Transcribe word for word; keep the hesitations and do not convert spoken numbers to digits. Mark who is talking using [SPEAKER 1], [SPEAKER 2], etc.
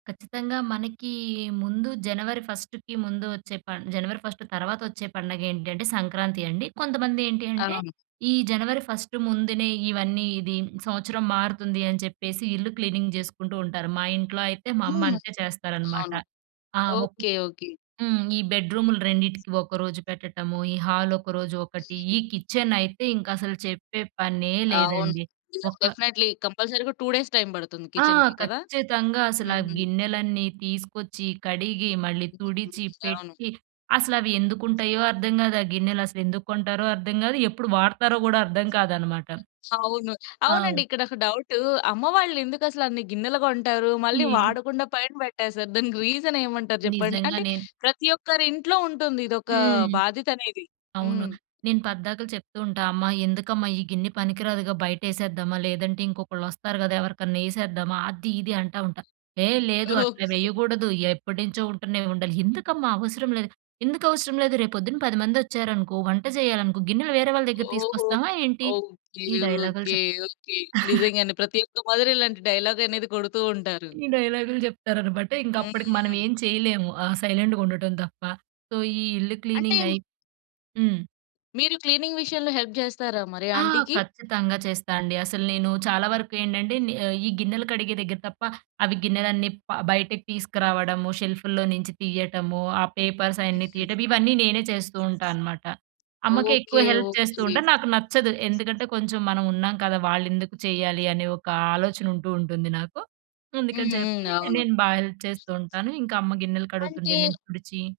[SPEAKER 1] ఖచ్చితంగా మనకీ ముందు జనవరి ఫస్ట్‌కి ముందు వచ్చే పన్ జనవరి ఫస్ట్ తర్వాత వచ్చే పండగేంటంటే, సంక్రాంతి అండి. కొంతమంది ఏంటి అంటే
[SPEAKER 2] అవును.
[SPEAKER 1] ఈ జనవరి ఫస్ట్ ముందునే ఇవన్నీ ఇది సంవత్సరం మారుతుంది అని చెప్పేసి ఇల్లు క్లీనింగ్ జేసుకుంటూ ఉంటారు. మా ఇంట్లో అయితే మా
[SPEAKER 2] హ్మ్.
[SPEAKER 1] అమ్మంతే చేస్తారనమాట.
[SPEAKER 2] అవును.
[SPEAKER 1] ఆ! ఒకొక్
[SPEAKER 2] ఓకే. ఓకే.
[SPEAKER 1] హ్మ్. ఈ బెడ్ రూములు రెండిటికి ఒకరోజు పెట్టటము. ఈ హాలొకరోజు ఒకటి.
[SPEAKER 2] హ్మ్.
[SPEAKER 1] ఈ కిచెనయితే ఇంకసలు చెప్పే పనే
[SPEAKER 2] అవును.
[SPEAKER 1] లేదండి! ఒక
[SPEAKER 2] డెఫినెట్‌లీ కంపల్సరీగా టూ డేస్ టైమ్ పడుతుంది
[SPEAKER 1] ఆ!
[SPEAKER 2] కిచెన్‌కి కదా!
[SPEAKER 1] ఖచ్చితంగా అసల ఆ
[SPEAKER 2] హుహు.
[SPEAKER 1] గిన్నెలన్నీ తీసుకొచ్చి, కడిగి, మళ్ళీ
[SPEAKER 2] అంటే
[SPEAKER 1] తుడిచి,
[SPEAKER 2] కొన్ని అవును.
[SPEAKER 1] పెట్టి అసలవి ఎందుకుంటాయో అర్థం గాదు. ఆ గిన్నెలసలు ఎందుకు కొంటారో అర్థం గాదు. ఎప్పుడు వాడతారో గూడా అర్థం కాదనమాట.
[SPEAKER 2] అవును.
[SPEAKER 1] ఆ!
[SPEAKER 2] అవునండి. ఇక్కడొక డౌటు అమ్మవాళ్ళు ఎందుకసల అన్ని గిన్నెలు కొంటారు. మళ్ళీ
[SPEAKER 1] ఏ
[SPEAKER 2] వాడకుండా పైన పెట్టేసారు. దానికి రీజనేమంటారు జెప్పండి?
[SPEAKER 1] నిజంగా
[SPEAKER 2] అంటే
[SPEAKER 1] నేను
[SPEAKER 2] ప్రతి ఒక్కరింట్లో ఉంటుంది ఇదొక
[SPEAKER 1] హ్మ్.
[SPEAKER 2] బాధ్యతనేది.
[SPEAKER 1] అవును.
[SPEAKER 2] హ్మ్.
[SPEAKER 1] నేను పద్దాకలు చెప్తూ ఉంటా, అమ్మ ఎందుకమ్మా ఈ గిన్నె పనికి రాదుగా బయటేసేద్దామా, లేదంటే ఇంకొకళ్ళు వస్తారు గదా! ఎవరికన్నా యేసేద్దామా అది, ఇది అంటా ఉంటా. "ఏహ్! లేదు అట్లా
[SPEAKER 2] ఓకే.
[SPEAKER 1] వేయ్యగూడదు. ఎప్పటి నుంచో ఉంటున్నాయి ఉండలి," ఎందుకమ్మా అవసరం లేదు. "ఎందుకవసరం లేదు రేపొద్దున పది మందొచ్చారనుకో వంట చేయాలనుకో గిన్నెలు వేరే వాళ్ళ దగ్గర
[SPEAKER 2] ఓహో!
[SPEAKER 1] తీసుకొస్తామా ఏంటి?"
[SPEAKER 2] ఓకే.
[SPEAKER 1] ఈ డైలాగ్‌లు
[SPEAKER 2] ఓకే.
[SPEAKER 1] చెప్
[SPEAKER 2] ఓకే. నిజంగానే ప్రతి ఒక్క మదరు ఇలాంటి డైలాగనేది కొడుతూ ఉంటారు.
[SPEAKER 1] ఈ డైలాగ్‌లు చెప్తారనమాట. ఇంక
[SPEAKER 2] హ్మ్,
[SPEAKER 1] అప్పడికి
[SPEAKER 2] హ్మ్.
[SPEAKER 1] మనమేమి చేయలేము. ఆ సైలెంట్‌గా ఉండటం తప్ప. సో, ఈ ఇల్లు
[SPEAKER 2] అంటే మ్
[SPEAKER 1] క్లీనింగయి హ్మ్.
[SPEAKER 2] మీరు క్లీనింగ్ విషయంలో హెల్ప్ జేస్తారా మరి
[SPEAKER 1] ఆ!
[SPEAKER 2] ఆంటీకి?
[SPEAKER 1] ఖచ్చితంగా చేస్తా అండి. అసలు నేను చాలా వరకు ఏంటంటే, నే ఈ గిన్నెలు కడిగే దగ్గర తప్ప అవి గిన్నెలన్నీ ప బయటకు తీసుకురావడము షెల్ఫ్‌ల్లో నించి తీయ్యటము ఆ పేపర్స్ అయన్నీ
[SPEAKER 2] హ్మ్.
[SPEAKER 1] తీయటము ఇవన్నీ నేనే చేస్తూ ఉంటా అనమాట. అమ్మకేక్కువ
[SPEAKER 2] ఓకే.
[SPEAKER 1] హెల్ప్ చేస్తూ
[SPEAKER 2] ఓకే.
[SPEAKER 1] ఉంటాను. నాకు నచ్చదు ఎందుకంటే కొంచెం మనం ఉన్నాం కదా! వాళ్ళెందుకు చేయ్యాలి. అనే ఒక ఆలోచన ఉంటూ, ఉంటుంది నాకు.
[SPEAKER 2] హ్మ్.
[SPEAKER 1] అందుకని
[SPEAKER 2] హ్మ్.
[SPEAKER 1] చెప్పి
[SPEAKER 2] అవును.
[SPEAKER 1] నేను బా హెల్ప్ చేస్తూ ఉంటాను. ఇంకా అమ్మ గిన్నెలు కడుగుతుంటే
[SPEAKER 2] అంటే
[SPEAKER 1] నేను తుడిచి